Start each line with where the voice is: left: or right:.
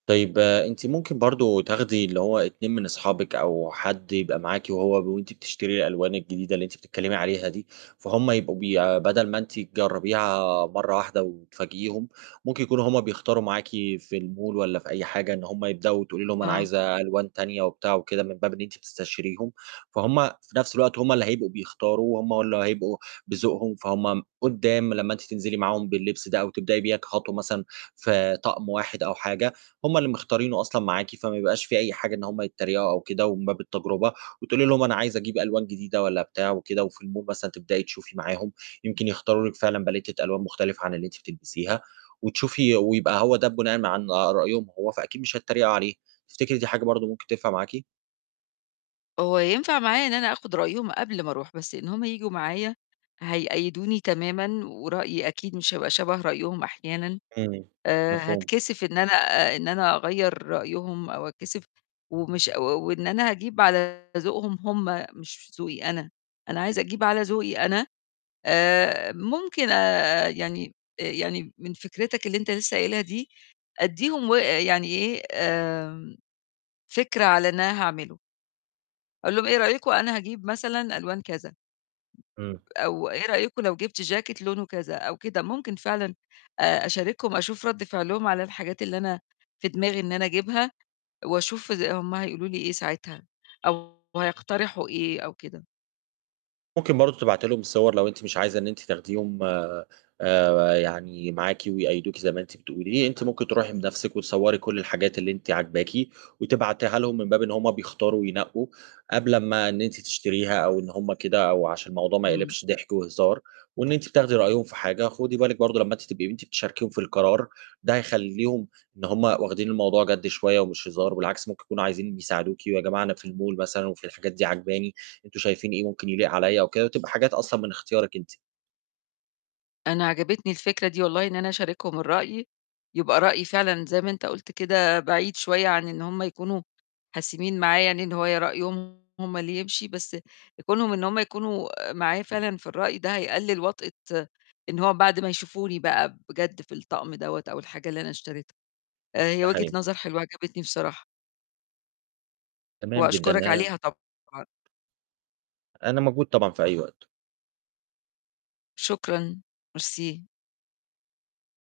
right: طيب أنتِ ممكن برضه تاخدي اللي هو 2 من أصحابِك أو حد يبقى معاكِ وهو وأنتِ بتشتري الألوان الجديدة اللي أنتِ بتتكلمي عليها دي، فهُم يبقوا بيع بدل ما أنتِ تجربيها مرة واحدة وتفاجئيهم، ممكن يكونوا هُم بيختاروا معاكِ في الmall والّا في أي حاجة إن هُم يبدأوا، وتقولي لهم: "أنا
left: آه.
right: عايزة ألوان تانية." وبتاع وكده من باب إن أنتِ بتستشيريهم، فهُم في نَفْس الوقت هُم اللي هيبقوا بيختاروا، هُم اللي هيبقوا بذوقهم، فهُم قُدّام لمّا أنتِ تنزلي معاهم باللبس ده أو تبدئي بيها كخطوة مثلًا في طقم واحد أو حاجة، هُم اللي مختارينه أصلًا معاكِ، فما يبقاش في أي حاجة إن هُم يتريقوا أو كده ومن باب التجربة. وتقولي لهم: "أنا عايزة أجيب ألوان جديدة،" والّا بتاع وكده. وفي الmall مثلًا تبدئي تشوفي معاهم يمكن يختاروا لِك فعلًا باليتة ألوان مختلفة عن اللي أنتِ بتلبسيها، وتشوفي ويبقى هو ده بناءً عن رأيهم هُم فأكيد مش هيتريقوا عليه. تفتكري دي حاجة برضه ممكن تنفع معاكِ؟
left: هو ينفع معايا إن أنا آخد رأيهم قبل ما أروح. بس إن هُم ييجوا معايا، هيقيّدوني تمامًا ورأيي أكيد مش هيبقى شَبَه رأيهم أحيانًا.
right: امم،
left: آآ،
right: مفهوم.
left: هاتكسف إن أنا إن أنا أغيّر رأيهم أو اتكسف ومش و وإن أنا هاجيب على ذوقهم هُم مش ذوقي أنا. أنا عايزة أجيب على ذوقي أنا آآ، ممكن آآ، يعني يعني من فكرتك اللي أنت لسه قايلها دي أدّيهم و يعني إيه، آمم، فكرة على اللي أنا هاعمله. أقول لهُم: "إيه رأيكم أنا هاجيب مثلًا ألوان كذا
right: إمم.
left: أو إيه رأيكم لو جِبت جاكيت لونه كذا أو كده." ممكن فعلًا أشاركهم، أشوف رد فعلهم على الحاجات اللي أنا في دماغي إن أنا أجيبها، وأشوف إز هُم هيقولوا لي إيه ساعتها أو هيقترحوا إيه أو كده.
right: ممكن برضو تبعتي لهم الصور، لو أنتِ مش عايزة إن أنتِ تاخديهم آآ، آآ يعني معاكِ، ويقيّدوكِ زي ما أنتِ بتقولي. أنتِ ممكن تروحي بنَفْسِك وتصوري كُلّ الحاجات اللي أنتِ عاجباكِ، وتبعتيها لهم من باب إن هُم بيختاروا وينقّوا، قبل أما إن أنتِ تشتريها أو إن هُم كده، أو عشان الموضوع ما
left: إمم.
right: يقلبش ضحك وهزار وإن أنتِ بتاخدي رأيهم في حاجة. خُدي بالِك برضو لمّا أنتِ تبقي أنتِ بتشاركيهم في القرار، ده هيخلّيهم إن هُم واخدين الموضوع جَد شوية ومش هزار، بالعكس ممكن يكونوا عايزين يساعدوكِ "ويا جماعة أنا في الmall"، مثلًا، "وفي الحاجات دي عاجباني أنتم شايفين إيه ممكن يليق عليّا أو كده؟" وتبقى حاجات أصلًا من إختيارِك أنتِ.
left: أنا عجبِتني الفكرة دي، والله إن أنا أشاركهم الرأي. يبقى رأيي فعلًا- زي ما أنت قُلت كده- بعيد شوية عن إن هُم يكونوا حاسمين معايا يعني إن هو رأيهم هُم اللي يمشي. بس كونهم إن هُم يكونوا معايا فعلًا في الرأي ده هيقلل وطأة إن هو بعد ما يشوفوني بقى بجد في الطقم دوّة أو الحاجة اللي أنا اشتريتها. هي
right: ده
left: وجهة
right: حقيقي.
left: نظر حلوة عجبِتني بصراحة.
right: تمام جدًا
left: وأشكرك
right: آآ
left: عليها طبعًا.
right: أنا موجود طبعًا في أي وقت.
left: شكرًا، ميرسي.